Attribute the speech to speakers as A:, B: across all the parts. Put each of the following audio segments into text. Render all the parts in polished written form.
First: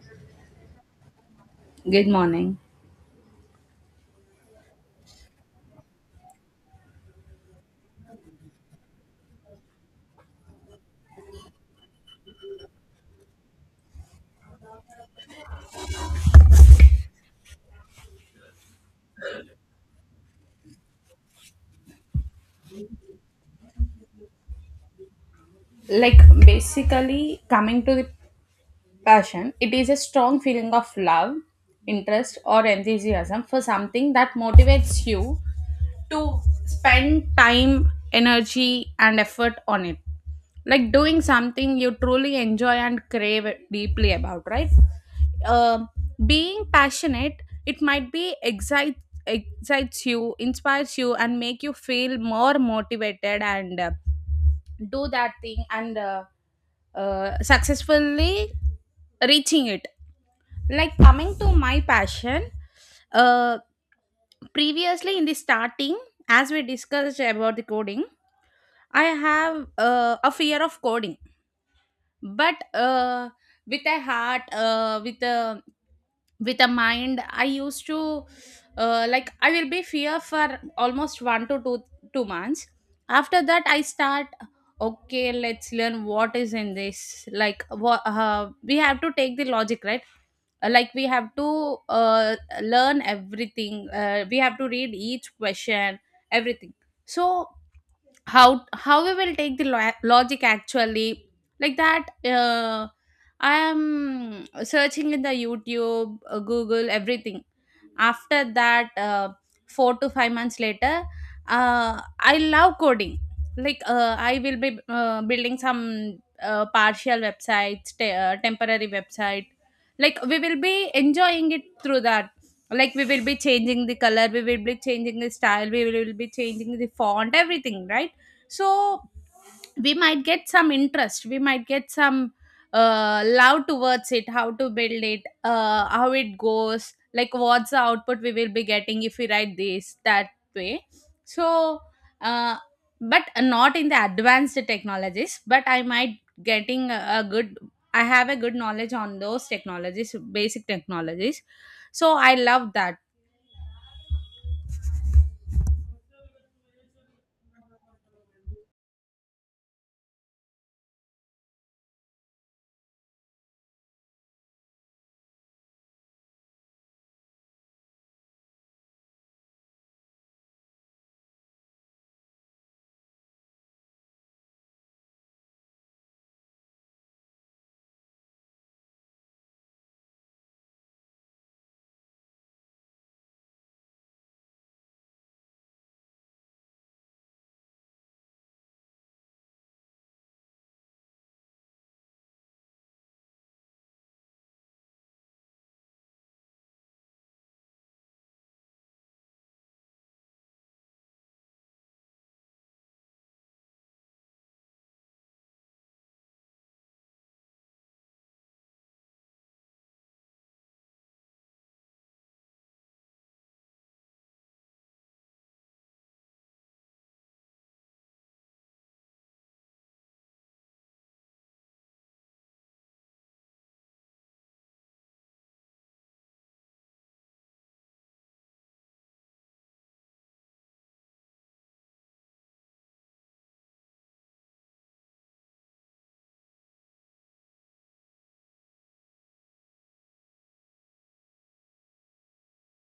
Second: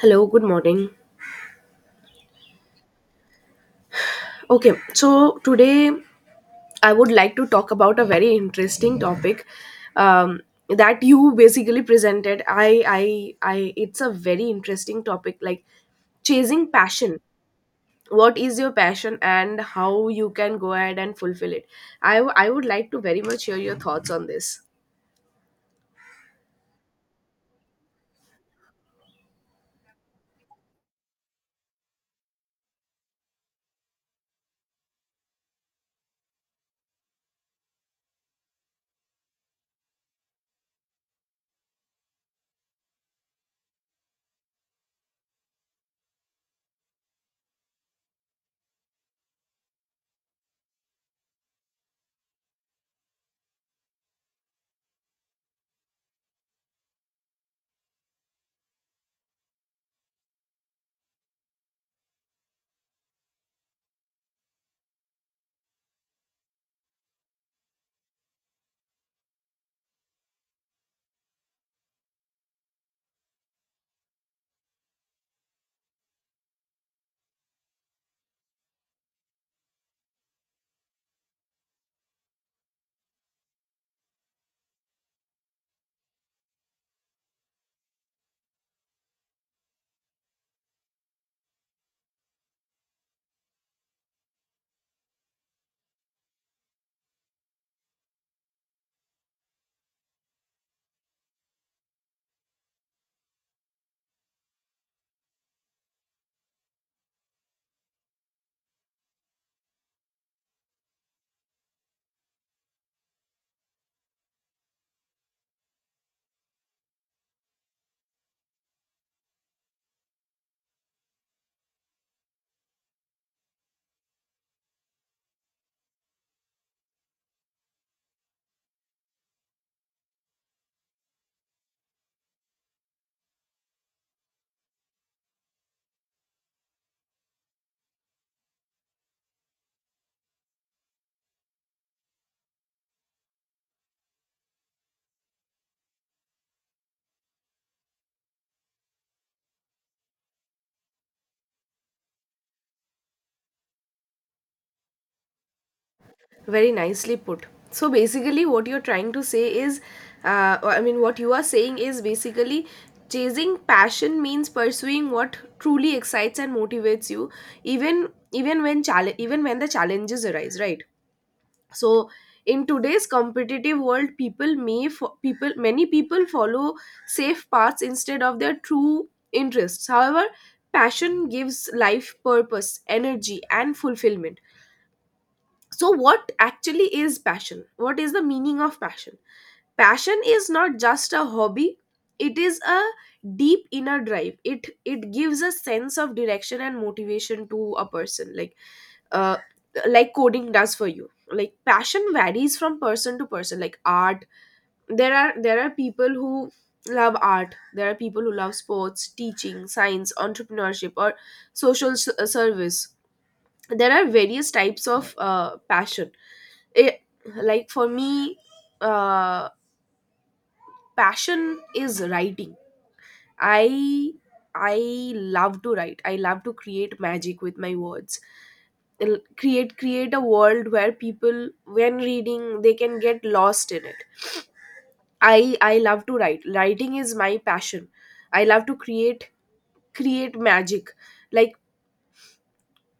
A: Hello, good morning.
B: Good morning.
A: Okay, so today I would like to talk about a very interesting topic um, that you basically presented. I. It's a very interesting topic, like chasing passion. What is your passion, and how you can go ahead and fulfill it? I would like to very much hear your thoughts on this.
B: Like, basically, coming to the passion, it is a strong feeling of love, interest, or enthusiasm for something that motivates you to spend time, energy, and effort on it. Like, doing something you truly enjoy and crave deeply about, right? Um Being passionate, it might be excites you, inspires you, and make you feel more motivated and do that thing and successfully reaching it. Like, coming to my passion, uh, previously in the starting, as we discussed about the coding, I have a fear of coding, but with a heart, with a mind, I used to, like, I will be fear for almost one to two months. After that I start, okay, let's learn what is in this, like, what we have to take the logic, right? Like, we have to uh, learn everything, we have to read each question, everything. So how we will take the logic, actually, like that, I am searching in the YouTube, Google, everything. After that, 4 to 5 months later, I love coding. Like, I will be building some partial websites, temporary website. Like, we will be enjoying it through that. Like, we will be changing the color, we will be changing the style, we will be changing the font, everything, right? So we might get some interest, we might get some love towards it, how to build it, how it goes, like, what's the output we will be getting if we write this, that way. So uh, but not in the advanced technologies, but I might getting a good, I have a good knowledge on those technologies, basic technologies. So I love that.
A: Very nicely put. So basically, what you're trying to say is, I mean, what you are saying is basically chasing passion means pursuing what truly excites and motivates you, even when the challenges arise, right? So in today's competitive world, people may fo- people many people follow safe paths instead of their true interests. However, passion gives life purpose, energy, and fulfillment. So what actually is passion, what is the meaning of passion? Passion is not just a hobby, it is a deep inner drive. It gives a sense of direction and motivation to a person, uh like coding does for you. Like passion varies from person to person. Like art, there are people who love art, there are people who love sports, teaching, science, entrepreneurship, or service. There are various types of passion. It like For me, uh passion is writing. I i love to write, I love to create magic with my words. Create a world where people, when reading, they can get lost in it. I love to write, writing is my passion. I love to create, create magic like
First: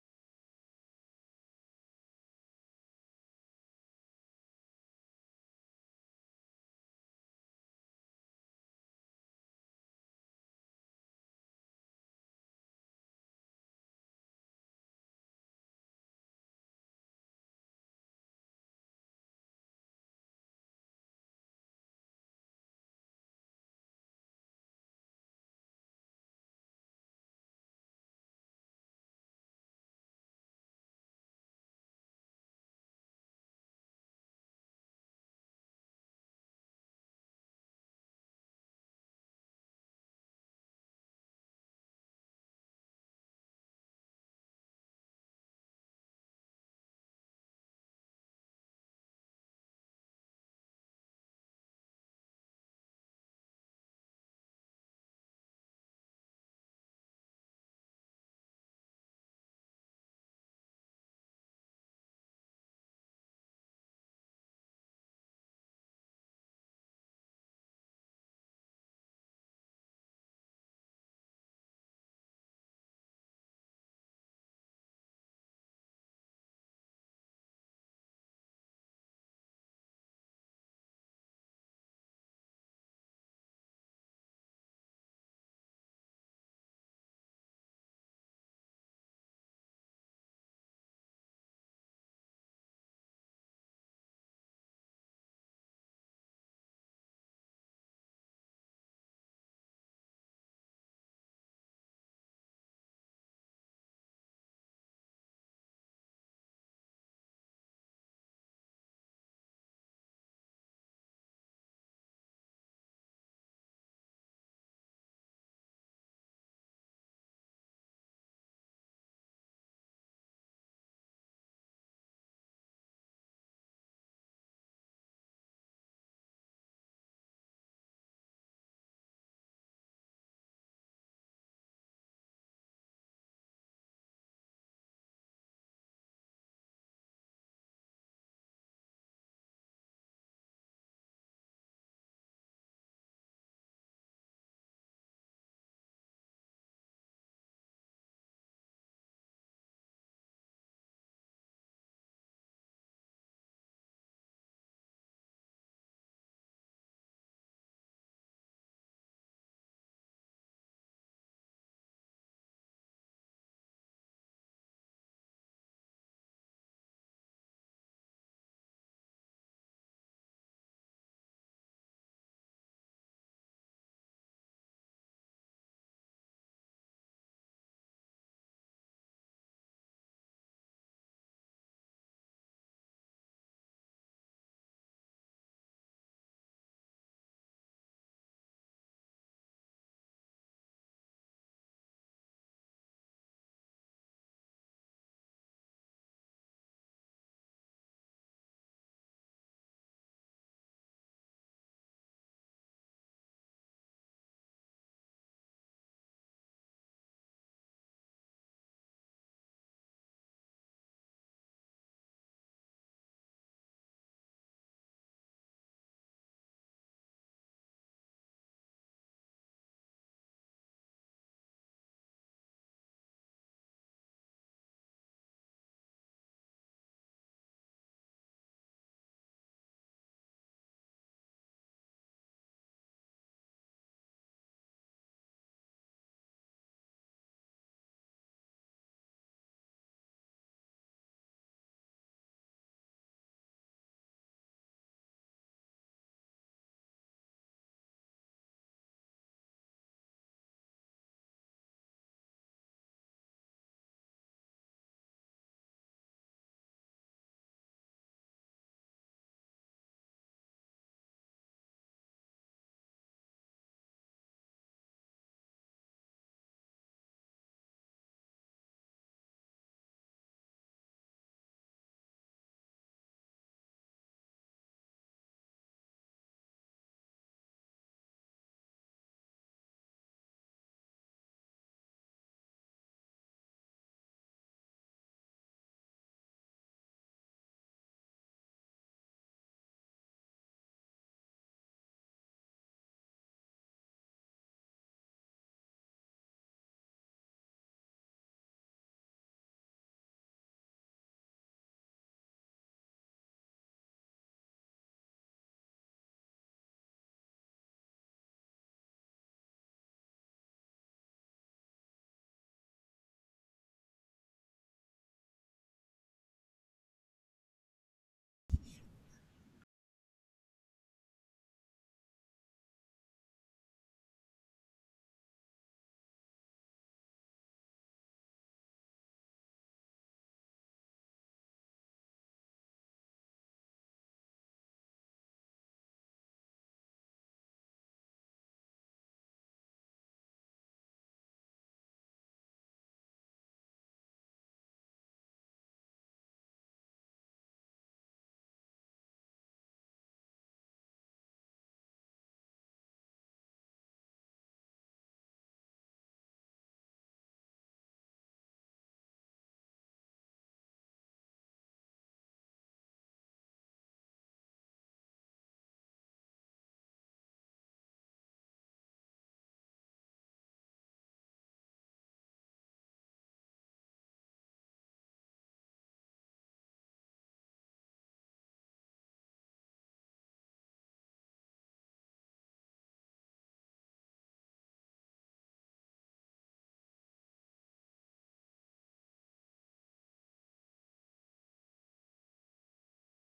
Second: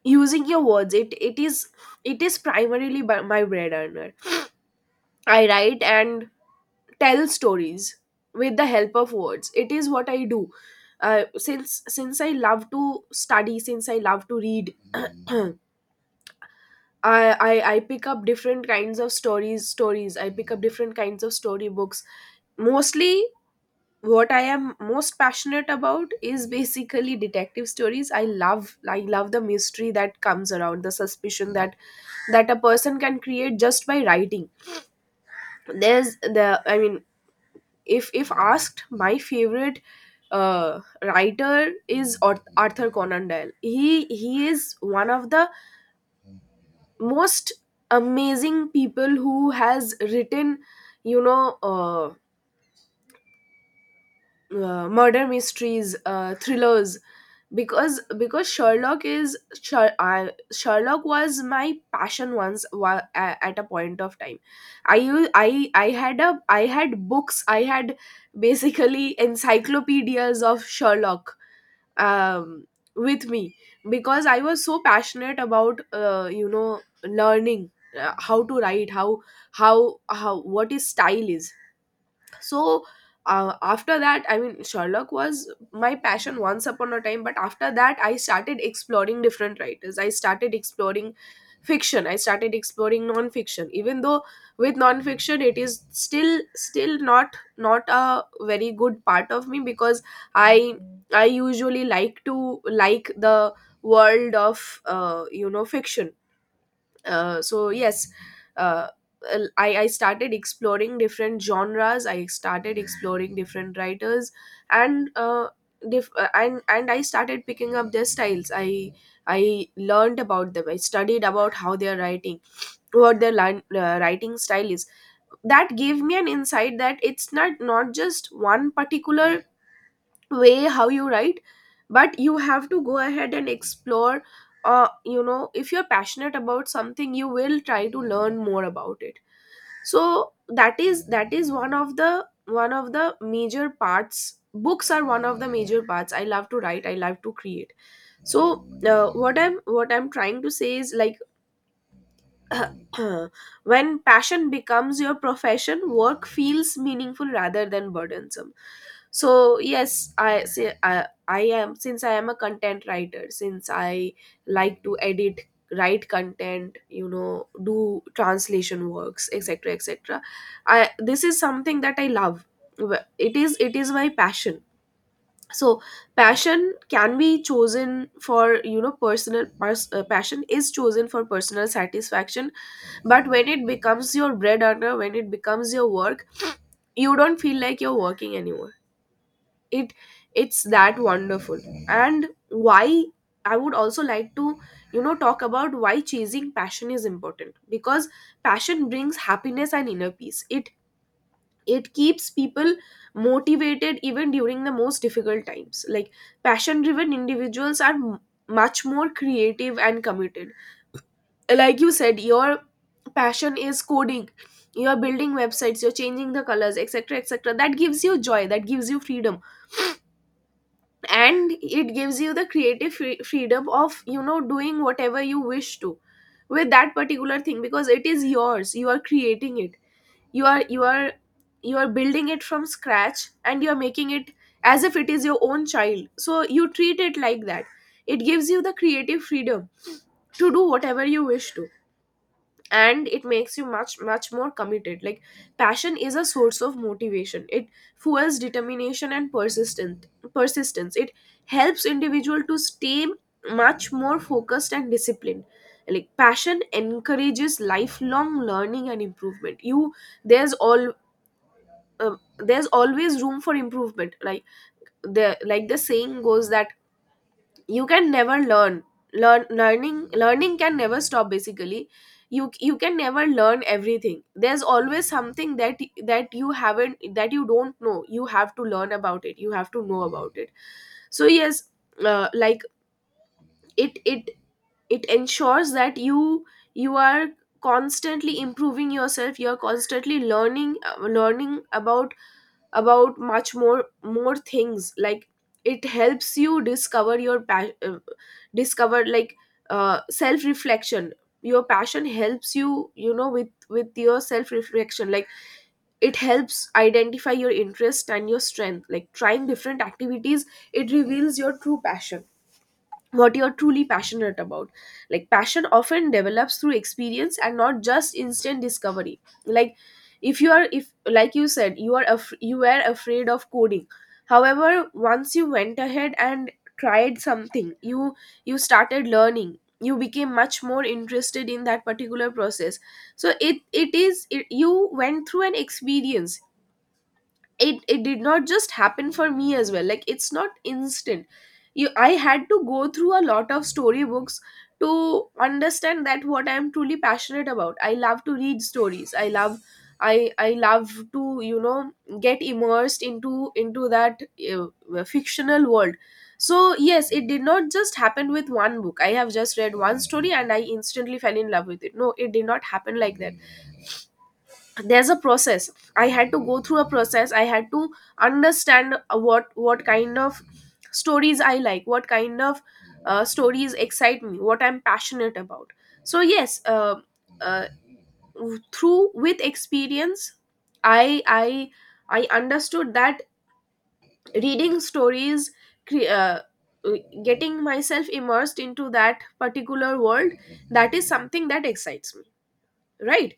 A: using your words. It is primarily by my bread earner. I write and tell stories with the help of words, it is what I do. Since I love to study, since I love to read. I, I pick up different kinds of stories, I pick up different kinds of storybooks. Mostly what I am most passionate about is basically detective stories. I love the mystery that comes around, the suspicion that a person can create just by writing. There's the I mean If asked, my favorite writer is Arthur Conan Doyle. He is one of the most amazing people who has written, you know, murder mysteries, thrillers, because Sherlock was my passion once, at a point of time. I had books, I had basically encyclopedias of Sherlock um, with me, because I was so passionate about, you know, learning how to write, how what is style is. So after that I mean Sherlock was my passion once upon a time, but after that I started exploring different writers, I started exploring fiction, I started exploring non-fiction. Even though with non-fiction it is still not, not a very good part of me, because i I usually like to like the world of, you know, fiction. So yes, uh, I started exploring different genres, I started exploring different writers, and I started picking up their styles. I learned about them, I studied about how they are writing, what their line, writing style is. That gave me an insight that it's not, not just one particular way how you write, but you have to go ahead and explore. You know, if you're passionate about something, you will try to learn more about it. So that is one of the major parts. Books are one of the major parts. I love to write, I love to create. So what I'm trying to say is, like, when passion becomes your profession, work feels meaningful rather than burdensome. So yes, I say, I am, since I am a content writer, since I like to edit, write content, you know, do translation works, etc., etc. I This is something that I love. It is my passion. So passion can be chosen for, you know, personal, passion is chosen for personal satisfaction. But when it becomes your bread earner, when it becomes your work, you don't feel like you're working anymore. it it's that wonderful. And why, I would also like to, you know, talk about why chasing passion is important, because passion brings happiness and inner peace. It keeps people motivated even during the most difficult times. Like passion driven individuals are much more creative and committed. Like you said, your passion is coding. You're building websites, you're changing the colors, etc., etc. That gives you joy, that gives you freedom, and it gives you the creative freedom of, you know, doing whatever you wish to with that particular thing, because it is yours, you are creating it. You are you are you are building it from scratch, and you are making it as if it is your own child, so you treat it like that. It gives you the creative freedom to do whatever you wish to, and it makes you much more committed. Like passion is a source of motivation. It fuels determination and persistent persistence. It helps individual to stay much more focused and disciplined. Like passion encourages lifelong learning and improvement. You there's all There's always room for improvement. Like the, like the saying goes, that you can never learning can never stop basically. You can never learn everything. There's always something that that you haven't, that you don't know, you have to learn about it, you have to know about it. So yes, like it it it ensures that you are constantly improving yourself, you are constantly learning, learning about much more things. Like it helps you discover your passion, discover like self reflection. Your passion helps you, you know, with, your self reflection. Like it helps identify your interest and your strength. Like trying different activities, it reveals your true passion, what you're truly passionate about. Like passion often develops through experience and not just instant discovery. Like if you are, if like you said, you are you were afraid of coding. However, once you went ahead and tried something, you started learning. You became much more interested in that particular process. So you went through an experience. It did not just happen for me as well. Like it's not instant. You I had to go through a lot of storybooks to understand that, what I'm truly passionate about. I love to read stories. I love to, you know, get immersed into that, fictional world. So yes, it did not just happen with one book, I have just read one story and I instantly fell in love with it. No, it did not happen like that. There's a process. I had to go through a process. I had to understand, what kind of stories I like, what kind of, stories excite me, what I'm passionate about. So yes, uh, through, with experience, i i I understood that reading stories, cre- uh, getting myself immersed into that particular world, that is something that excites me, right?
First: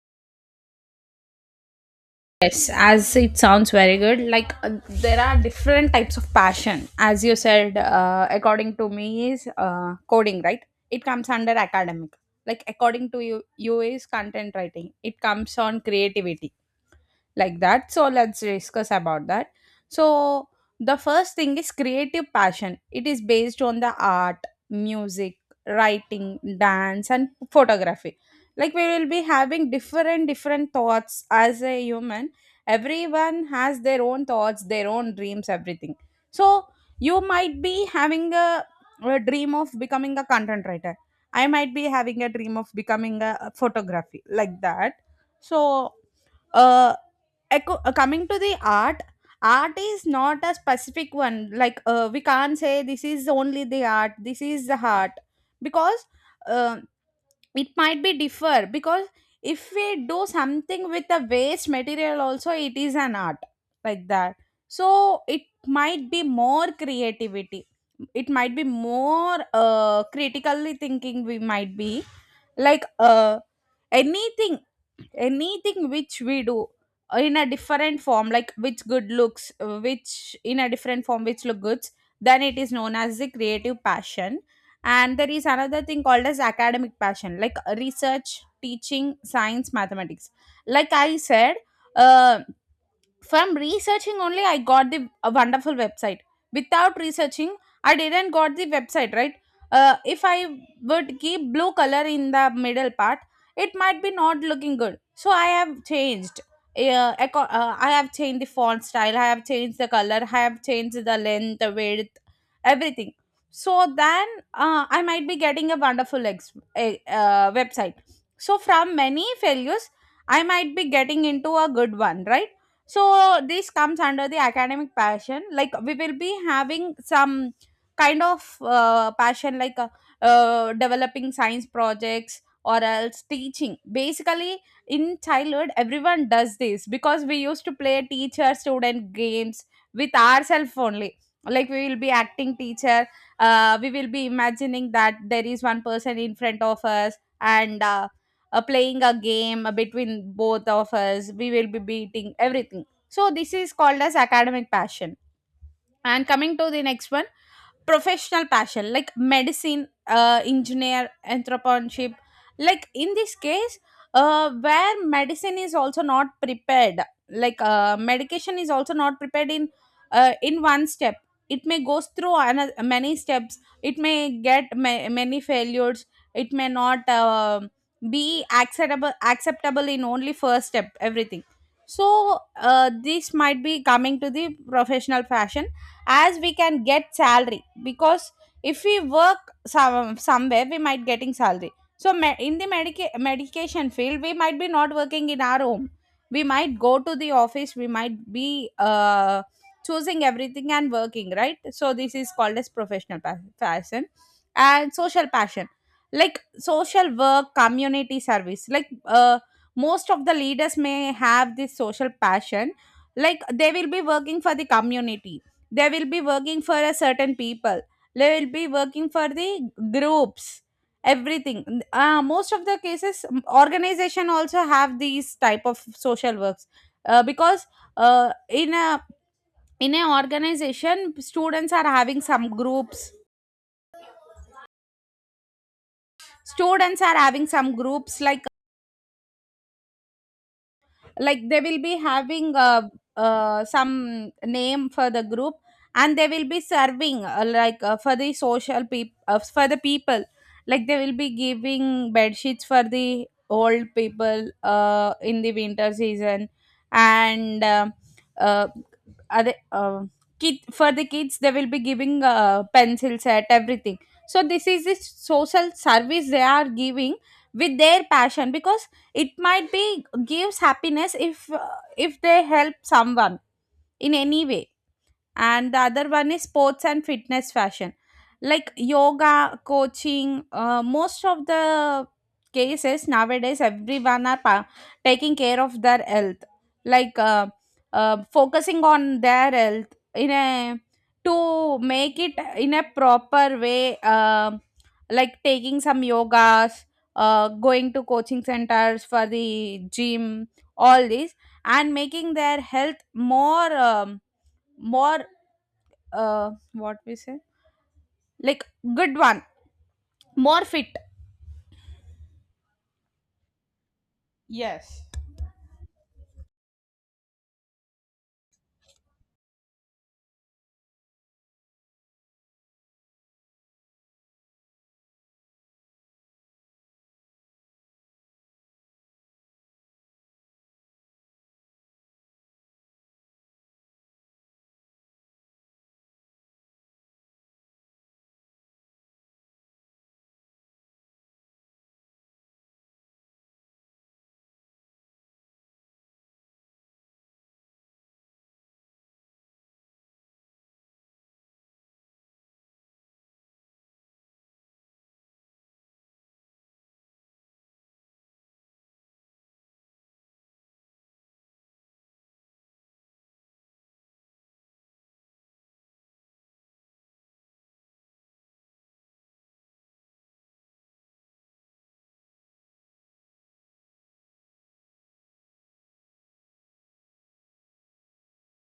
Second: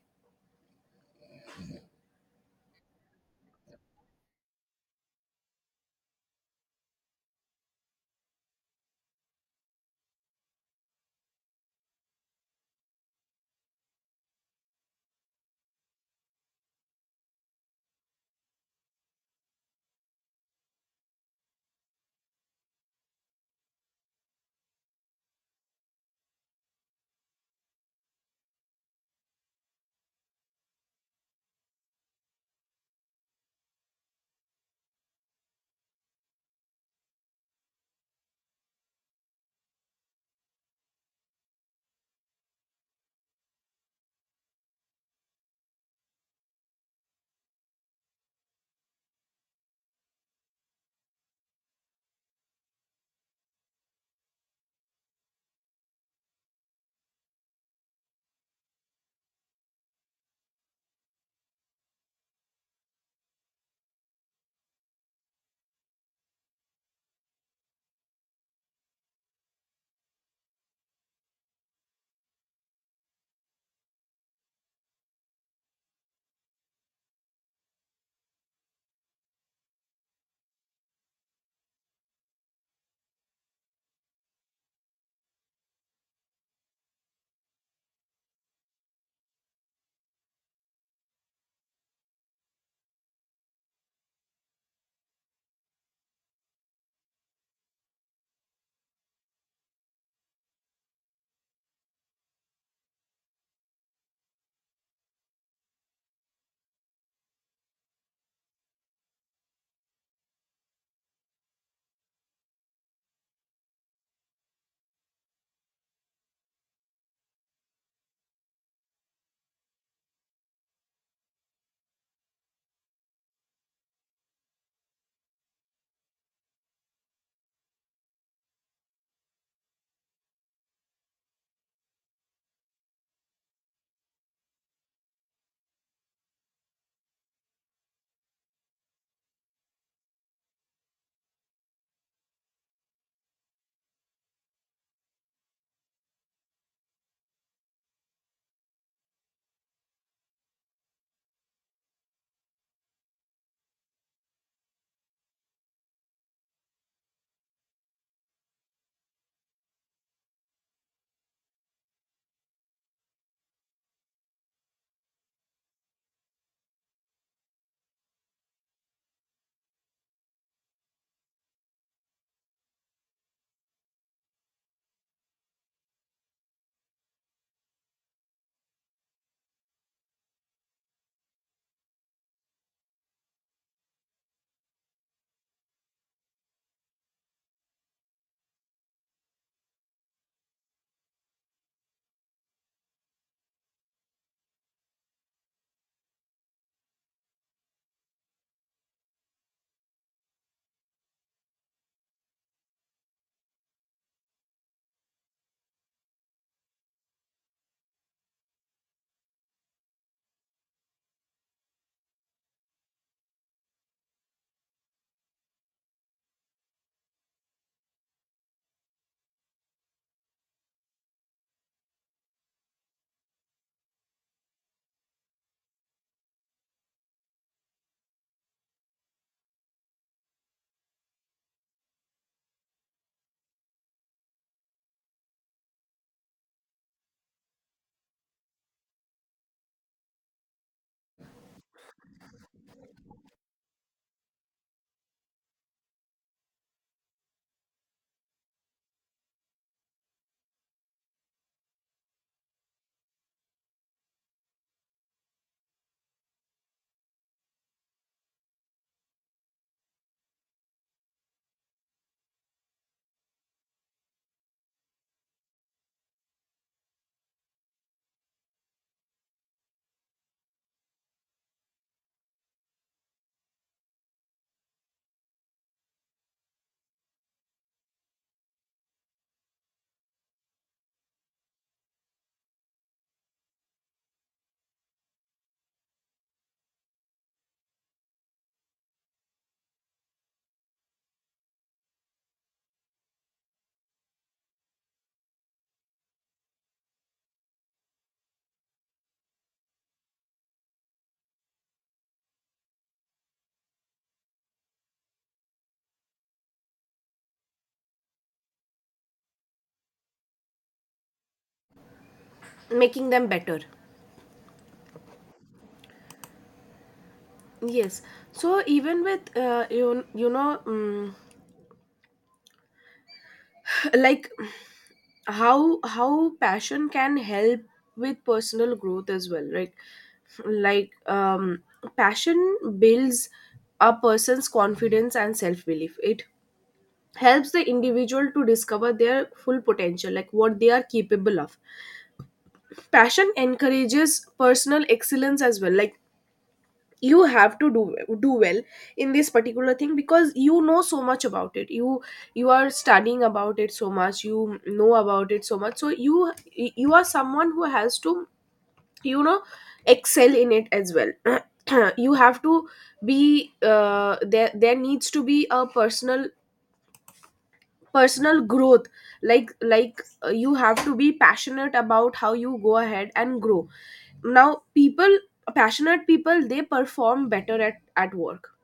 B: Yes, as it sounds very good. Like, there are different types of passion. As you said, according to me is coding, right? It comes under academic. Like, according to you, you is content writing. It comes on creativity, like that. So let's discuss about that. So the first thing is creative passion, it is based on the art, music, writing, dance, and photography. Like, we will be having different different thoughts as a human. Everyone has their own thoughts, their own dreams, everything. So you might be having a dream of becoming a content writer, I might be having a dream of becoming a photography, like that. So uh echo, coming to the art. Art is not a specific one. Like, we can't say this is only the art, this is the heart. Because uh, it might be differ, because if we do something with the waste material also, it is an art, like that. So it might be more creativity, it might be more critically thinking, we might be like, anything anything which we do in a different form, like, which good looks, which in a different form, which look good, then it is known as the creative passion. And there is another thing called as academic passion, like research, teaching, science, mathematics. Like I said, uh, from researching only I got the a wonderful website. Without researching, I didn't got the website, right? If I would keep blue color in the middle part, it might be not looking good, so I have changed, I have changed the font style, I have changed the color, I have changed the length, the width, everything. So then I might be getting a wonderful website. So from many failures I might be getting into a good one, right? So this comes under the academic passion. Like, we will be having some kind of passion, like, developing science projects, or else teaching. Basically, in childhood everyone does this because we used to play teacher student games with ourselves only. Like, we will be acting teacher, we will be imagining that there is one person in front of us, and playing a game between both of us, we will be beating everything. So this is called as academic passion. And coming to the next one, professional passion, like medicine, engineer, entrepreneurship. Like in this case, where medicine is also not prepared, like, medication is also not prepared in one step. It may goes through another, many steps. It may get many failures. It may not be acceptable in only first step. Everything. So this might be coming to the professional fashion, as we can get salary. Because if we work somewhere we might getting salary. So in the medication field we might be not working in our home, we might go to the office, we might be choosing everything and working, right? So this is called as professional passion. And social passion, like social work, community service. Like, most of the leaders may have this social passion. Like, they will be working for the community, they will be working for a certain people, they will be working for the groups, everything. Most of the cases, organization also have these type of social works. Because uh, in a in a organization, students are having some groups, like, they will be having some name for the group. And they will be serving, like, for the social people, for the people. Like, they will be giving bed sheets for the old people in the winter season, and uh, other, kid for the kids they will be giving pencil set, everything. So this is this social service they are giving with their passion, because it might be gives happiness if they help someone in any way. And the other one is sports and fitness fashion, like yoga, coaching. Most of the cases nowadays, everyone are taking care of their health, like, focusing on their health, in a, to make it in a proper way. Like, taking some yogas, going to coaching centers for the gym, all this, and making their health more, more, what we say, like, good one, more fit.
A: Making them better.
B: Yes.
A: Yes. So even with, you you know, like how passion can help with personal growth as well, right? Like passion builds a person's confidence and self belief. It helps the individual to discover their full potential, like what they are capable of. Passion encourages personal excellence as well, like you have to do well in this particular thing because you know so much about it, you are studying about it so much, you know about it so much, so you are someone who has to you know excel in it as well you have to be there there needs to be a personal growth. You have to be passionate about how you go ahead and grow. Now people Passionate people, they perform better at work.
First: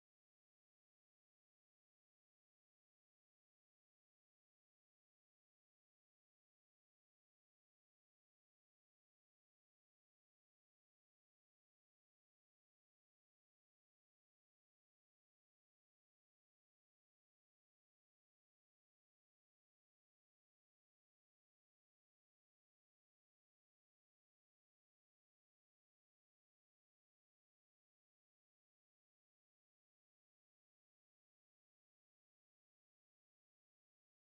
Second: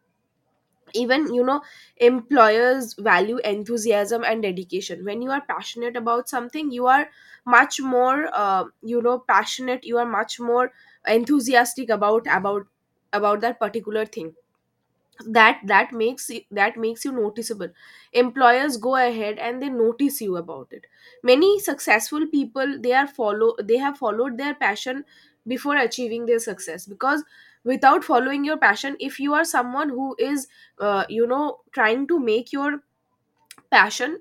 A: Even you know Employers value enthusiasm and dedication. When you are passionate about something, you are much more, passionate, you are much more enthusiastic about} about about that particular thing. That makes you noticeable. Employers go ahead and they notice you about it. Many successful people, they are follow they have followed their passion before achieving their success, because without following your passion, if you are someone who is trying to make your passion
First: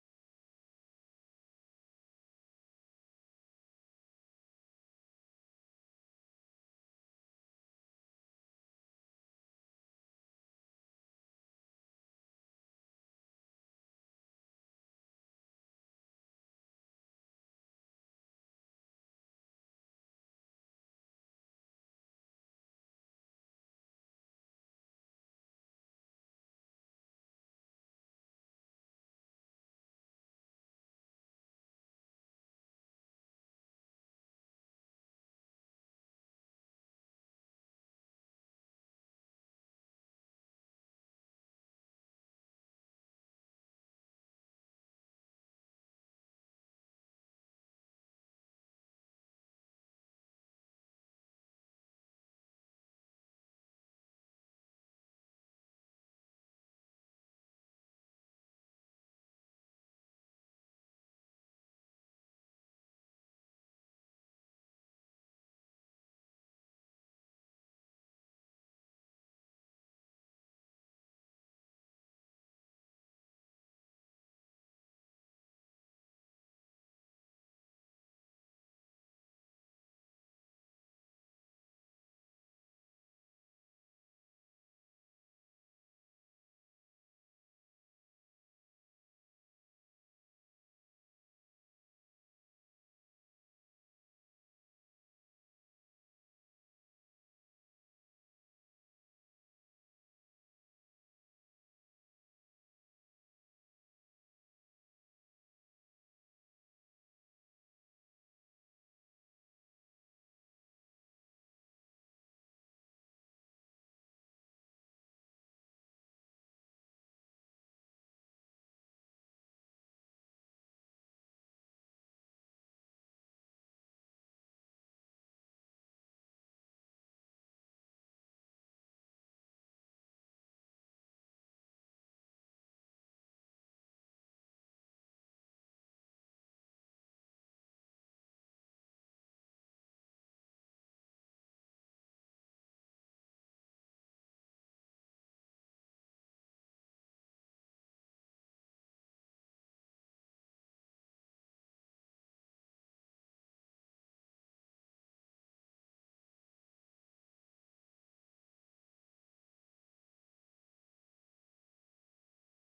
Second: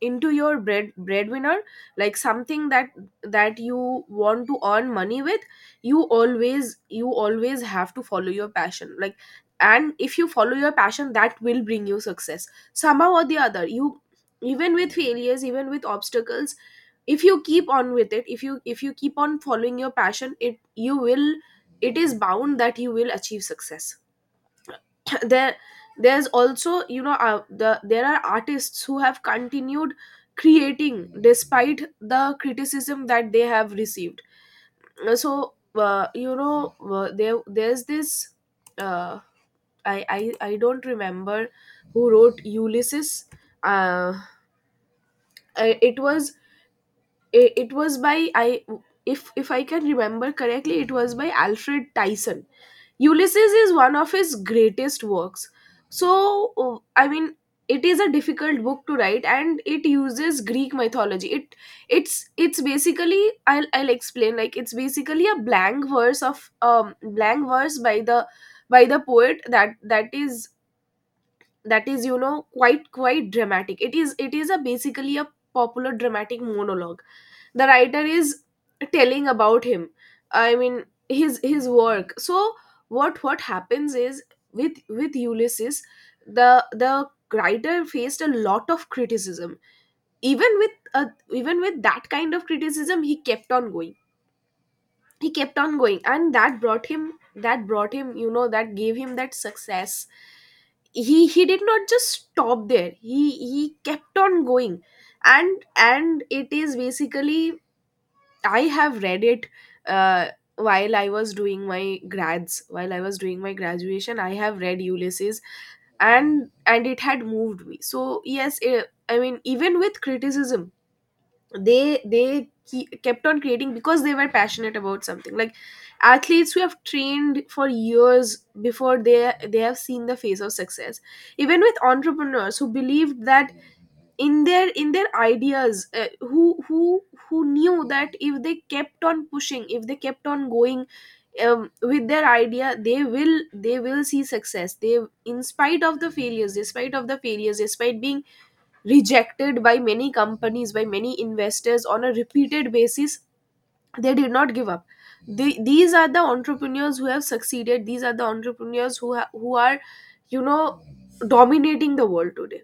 A: into your breadwinner, like something that you want to earn money with, you always have to follow your passion. Like, and if you follow your passion, that will bring you success somehow or the other. You, even with failures, even with obstacles, if you keep on with it, if you keep on following your passion, it you will, it is bound that you will achieve success. there there's also, there are artists who have continued creating despite the criticism that they have received. So there's this uh, I, I I don't remember who wrote Ulysses. uh, it was, it was by, I, if I can remember correctly, it was by Alfred Tyson. Ulysses is one of his greatest works. So, I mean, it is a difficult book to write, and it uses Greek mythology. It's basically, I'll explain. Like, it's basically a blank verse of blank verse by the poet, that is, that is, you know, quite dramatic. It is a basically a popular dramatic monologue. The writer is telling about him, I mean, his work. So what happens is, with Ulysses, the the writer faced a lot of criticism. Even with, even with that kind of criticism, he kept on going. He kept on going, and that brought him, you know, that gave him that success. He did not just stop there, he kept on going. And it is basically, I have read it, uh, while I was doing my grads, while I was doing my graduation. I have read Ulysses, and it had moved me. So yes, I mean, even with criticism, they kept on creating because they were passionate about something. Like athletes who have trained for years before they have seen the face of success. Even with entrepreneurs who believed that, in their ideas, who who knew that if they kept on pushing, if they kept on going, with their idea, they will see success. They, in spite of the failures, despite of the failures, despite being rejected by many companies, by many investors, on a repeated basis, they did not give up. They, these are the entrepreneurs who have succeeded. These are the entrepreneurs who who are, you know, dominating the world today.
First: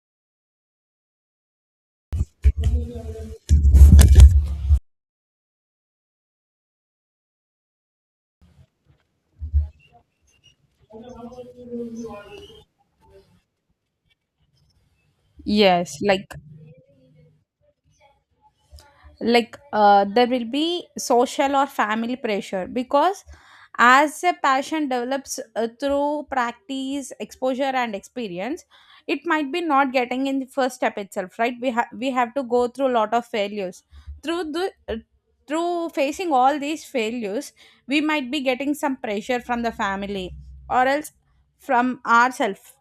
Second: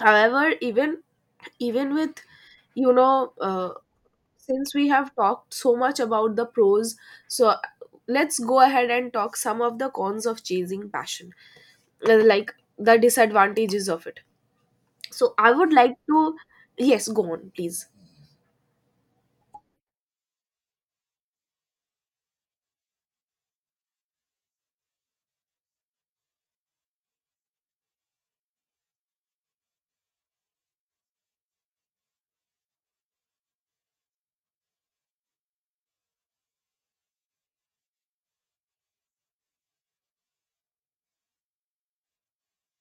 A: However, even, even with, you know uh, since we have talked so much about the pros, so let's go ahead and talk some of the cons of chasing passion, like the disadvantages of it. So I would like
B: Yes,
A: to,
B: like,
A: yes, go on, please.
B: there will be social or family pressure, because as a passion develops through practice, exposure, and experience, it might be not getting in the first step itself, right? We have to go through a lot of failures. through the uh, Through facing all these failures, we might be getting some pressure from the family, or else from ourselves.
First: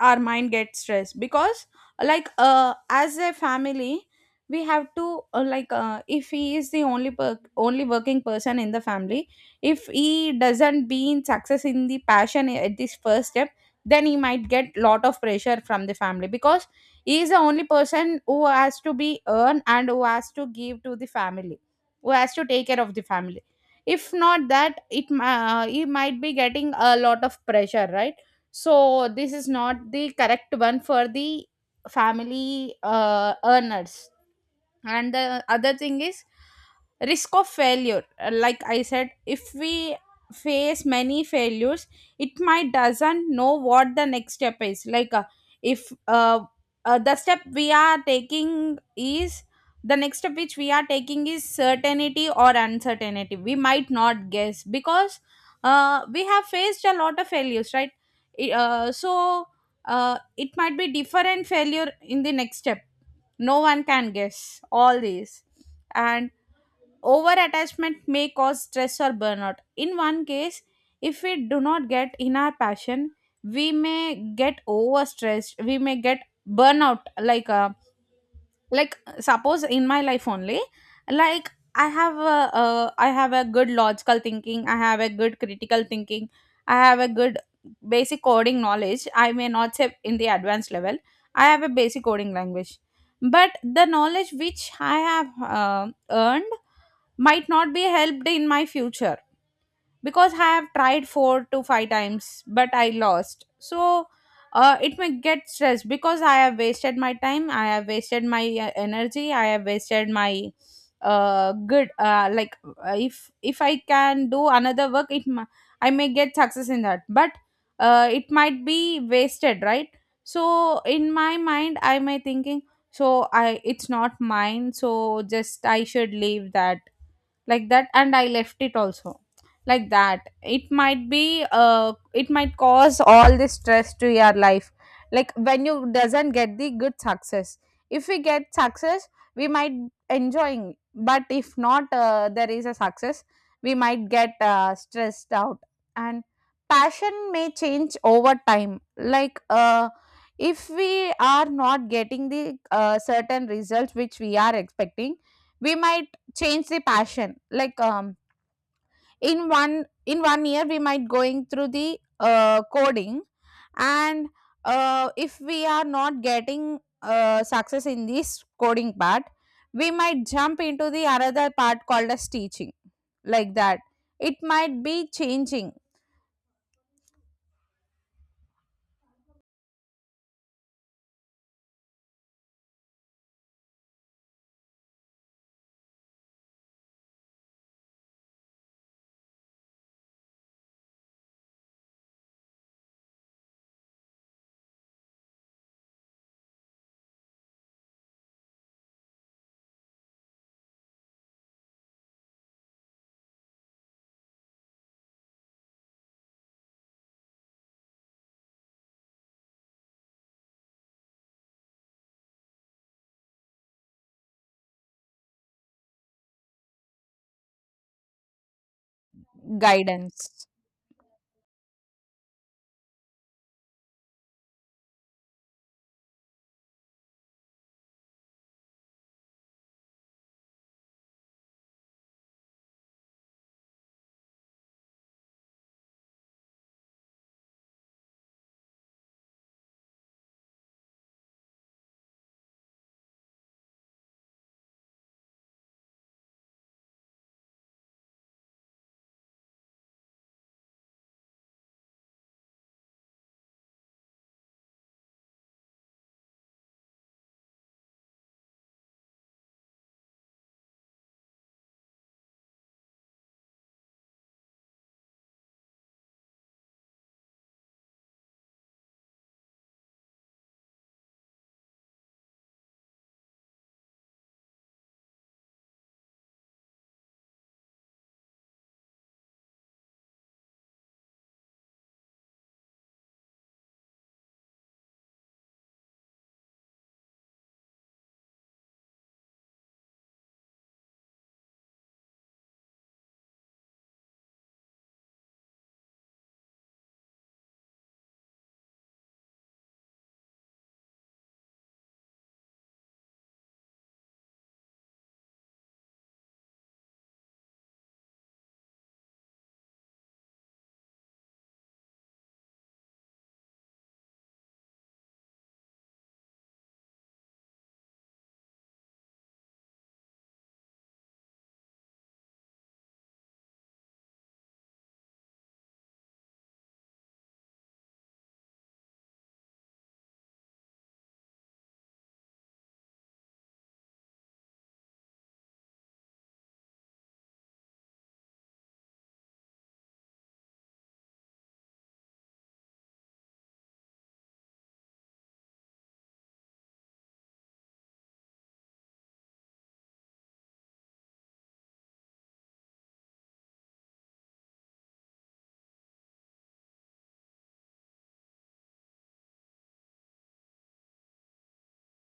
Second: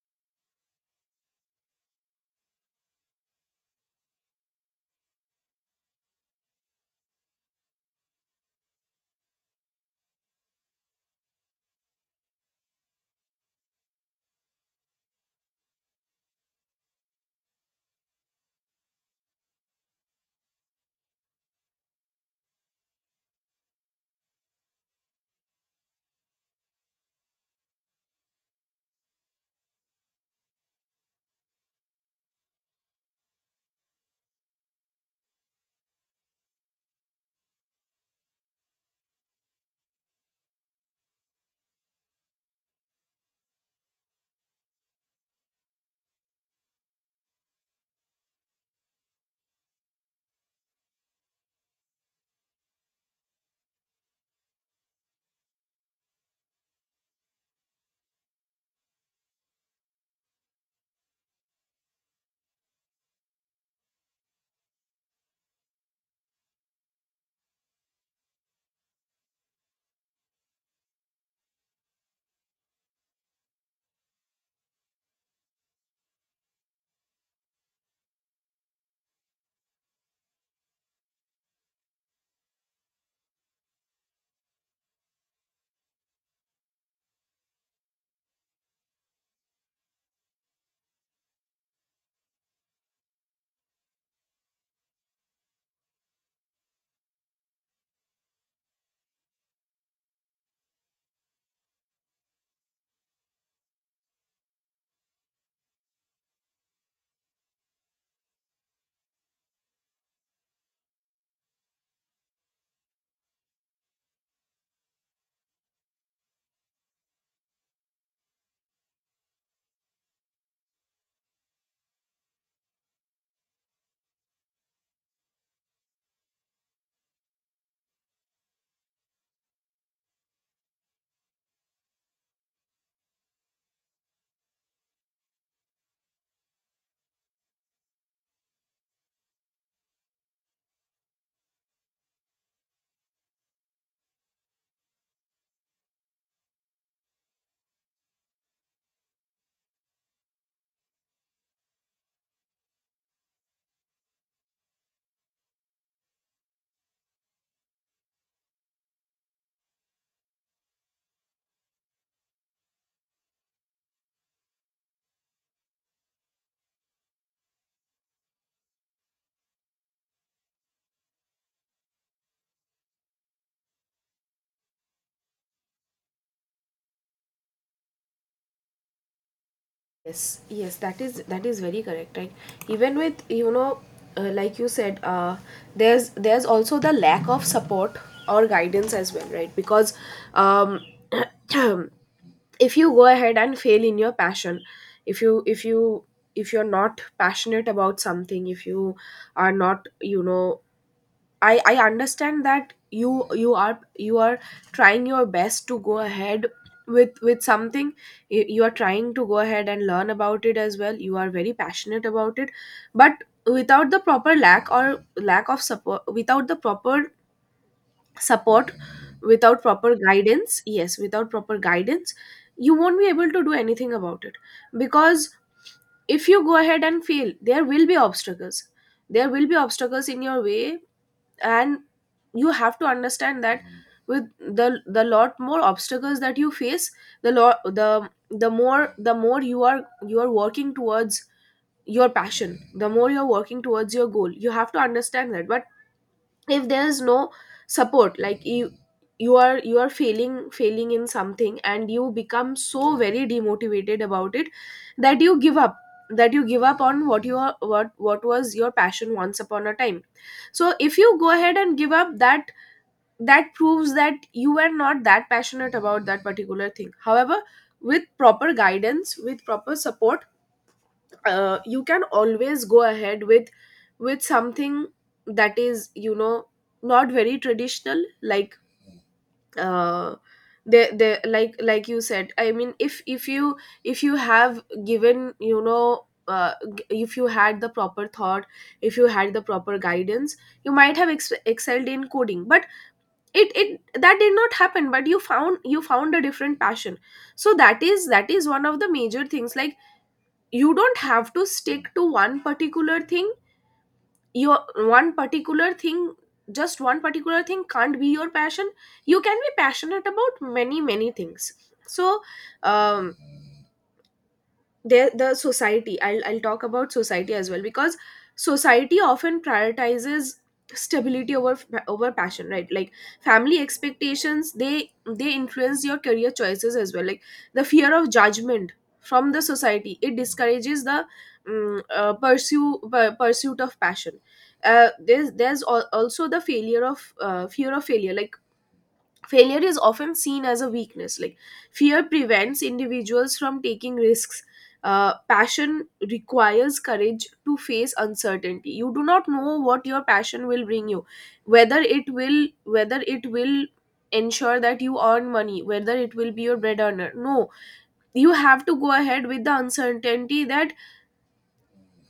B: Our mind gets stressed, because, like, as a family, we have to, like, if he is the only working person in the family, if he doesn't be in success in the passion at this first step, then he might get lot of pressure from the family. Because he is the only person who has to be earned and who has to give to the family, who has to take care of the family. If not that, he might be getting a lot of pressure, right? So this is not the correct one for the family earners. And the other thing is risk of failure. Like I said, if we face many failures, it might doesn't know what the next step is, like, if uh, the step we are taking is the next step which we are taking is certainty or uncertainty, we might not guess, because we have faced a lot of failures, right? So it might be different failure in the next step, no one can guess all these. And over attachment may cause stress or burnout. In one case, if we do not get in our passion, we may get overstressed, we may get burnout, like, like suppose in my life only, like, I have a good logical thinking, I have a good critical thinking, I have a good basic coding knowledge. I may not say in the advanced level, I have a basic coding language. But the knowledge which I have earned might not be helped in my future, because I have tried four to five times, but I lost. So it may get stressed because I have wasted my time, I have wasted my energy, I have wasted my good, like, if I can do another work, I may get success in that, but it might be wasted, right? So in my mind I may thinking, so I it's not mine, so just I should leave that, like that, and I left it also, like that. It might cause all this stress to your life, like when you doesn't get the good success. If we get success, we might enjoying, but if not there is a success, we might get stressed out. And passion may change over time. Like, if we are not getting the certain results which we are expecting, we might change the passion. Like, in 1 year we might going through the coding, and if we are not getting success in this coding part, we might jump into the another part called as teaching, like that, it might be changing.
A: Yes, yes, that is, that is very correct, right? Even with, like you said, there's also the lack of support or guidance as well, right? Because, um if you go ahead and fail in your passion, if you, if you're not passionate about something, if you are not, you know, I understand that you are, you are trying your best to go ahead with something, you are trying to go ahead and learn about it as well, you are very passionate about it. But without the proper lack or lack of support, without the proper support, without proper
B: Guidance.
A: guidance, yes, without proper guidance, you won't be able to do anything about it. Because if you go ahead and fail, there will be obstacles, there will be obstacles in your way. And you have to understand that with the lot more obstacles that you face, the more, the more you are, you are working towards your passion, the more you're working towards your goal, you have to understand that. But if there is no support, like you, you are failing, failing in something, and you become so very demotivated about it that you give up, that you give up on what you are, what was your passion once upon a time. So if you go ahead and give up, that, that proves that you were not that passionate about that particular thing. However, with proper guidance, with proper support, you can always go ahead with something that is, you know, not very traditional. Like, uh, they, like you said, I mean, if if you have given, if you had the proper thought, if you had the proper guidance, you might have excelled in coding, but it, that did not happen. But you found, you found a different passion. So that is, that is one of the major things. Like, you don't have to stick to one particular thing. Your one particular thing, just one particular thing can't be your passion. You can be passionate about many, many things. So, um there, the society, I'll talk about society as well, because society often prioritizes stability over, over passion, right? Like family expectations, they influence your career choices as well. Like the fear of judgment from the society, it discourages the, pursuit of passion. Uh, there's also the failure of, fear of failure. Like failure is often seen as a weakness. Like fear prevents individuals from taking risks. Uh, passion requires courage to face uncertainty. You do not know what your passion will bring you, whether it will, whether it will ensure that you earn money, whether it will be your bread earner. No, you have to go ahead with the uncertainty that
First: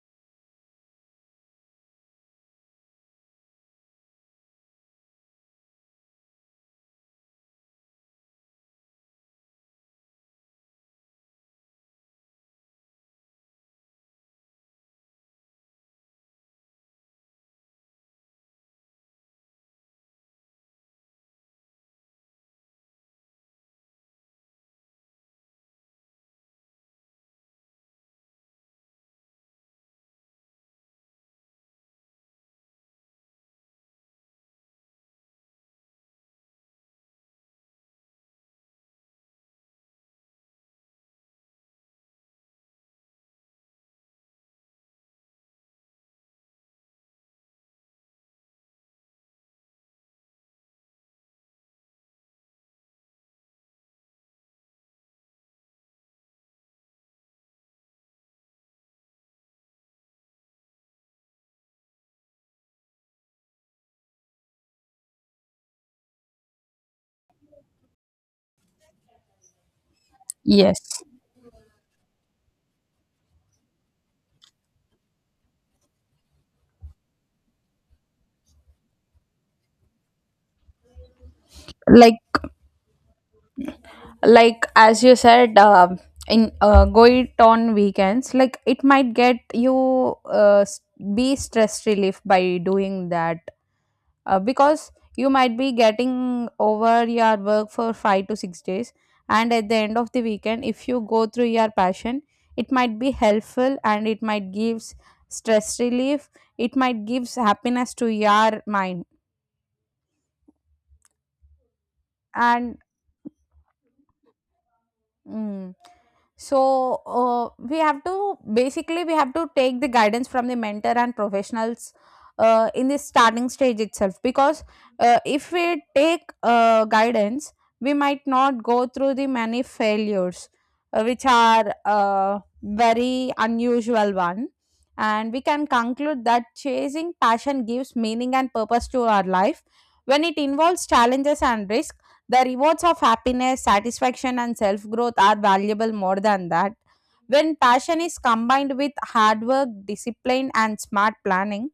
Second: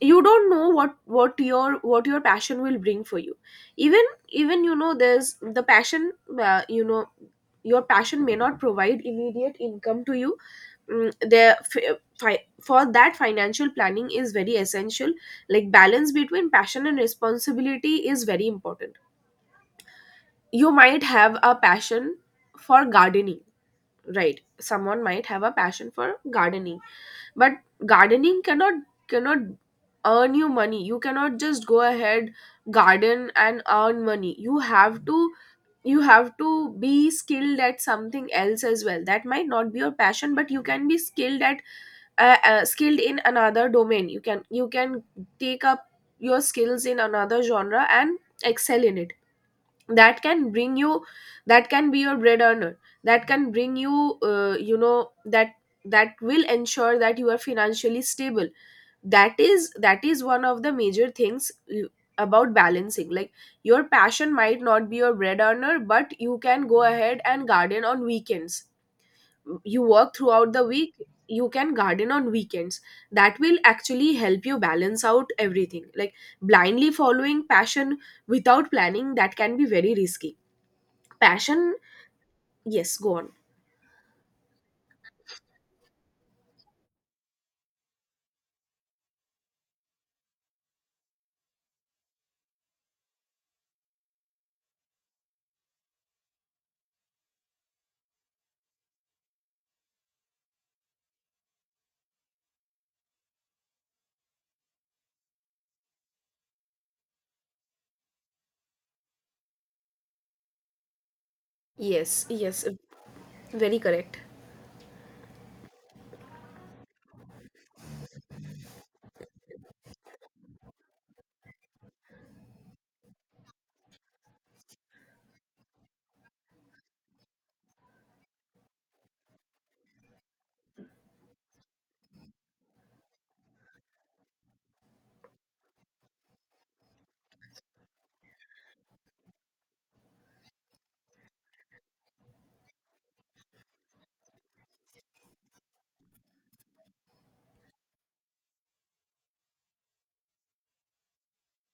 A: you don't know what your, what your passion will bring for you. Even, even, you know, there's the passion, uh, you know your passion may not provide immediate income to you. Mm, there, for that financial planning is very essential. Like balance between passion and responsibility is very important. You might have a passion for gardening, right? Someone might have a passion for gardening. But gardening cannot, cannot earn you money. You cannot just go ahead, garden and earn money. You have to, you have to be skilled at something else as well. That might not be your passion, but you can be skilled at, skilled in another domain. You can take up your skills in another genre and excel in it. That can bring you, that can be your bread earner. That can bring you, you know, that will ensure that you are financially stable. That is, that is one of the major things, about balancing. Like, your passion might not be your bread earner, but you can go ahead and garden on weekends. You work throughout the week,
B: Yes.
A: you can garden on weekends. That will actually help you balance out everything. Like blindly following passion without planning, that can be very risky. Passion,
B: Like,
A: yes, go on.
B: as you said, in, going on weekends, like, it might get you, be stress relief by doing that, because you might be getting over your work for 5 to 6 days, and at the end of the weekend, if you go through your passion, it might be helpful, and it might gives stress relief, it might gives happiness to your mind.
A: Yes, yes,
B: And.
A: very correct.
B: Mm. So we have to take the guidance from the mentor and professionals in the starting stage itself, because if we take guidance, we might not go through the many failures, which are very unusual one. And we can conclude that chasing passion gives meaning and purpose to our life. When it involves challenges and risk, the rewards of happiness, satisfaction, and self growth are valuable more than that. When passion is combined with hard work, discipline, and smart planning,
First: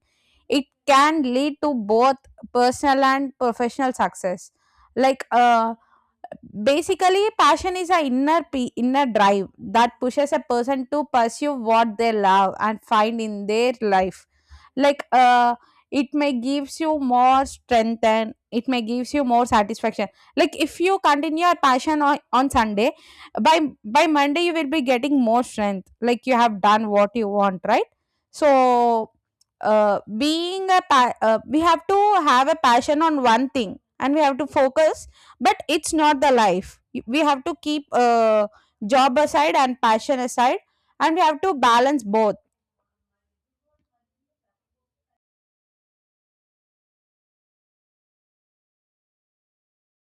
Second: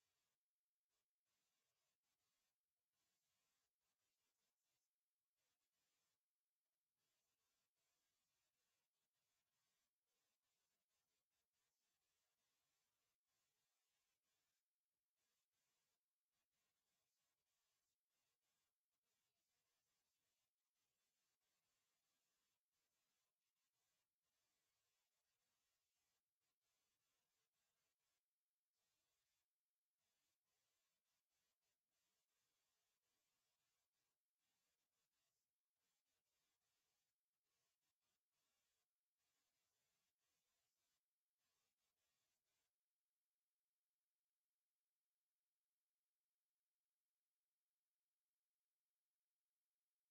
B: it can lead to both personal and professional success. Like, basically, passion is a inner drive that pushes a person to pursue what they love and find in their life. Like, it may gives you more strength and it may gives you more satisfaction. Like, if you continue your passion on Sunday, by by Monday you will be getting more strength. Like, you have done what you want, right? So uh, we have to have a passion on one thing and we have to focus, but it's not the life. We have to keep job aside and passion aside, and we have to balance both.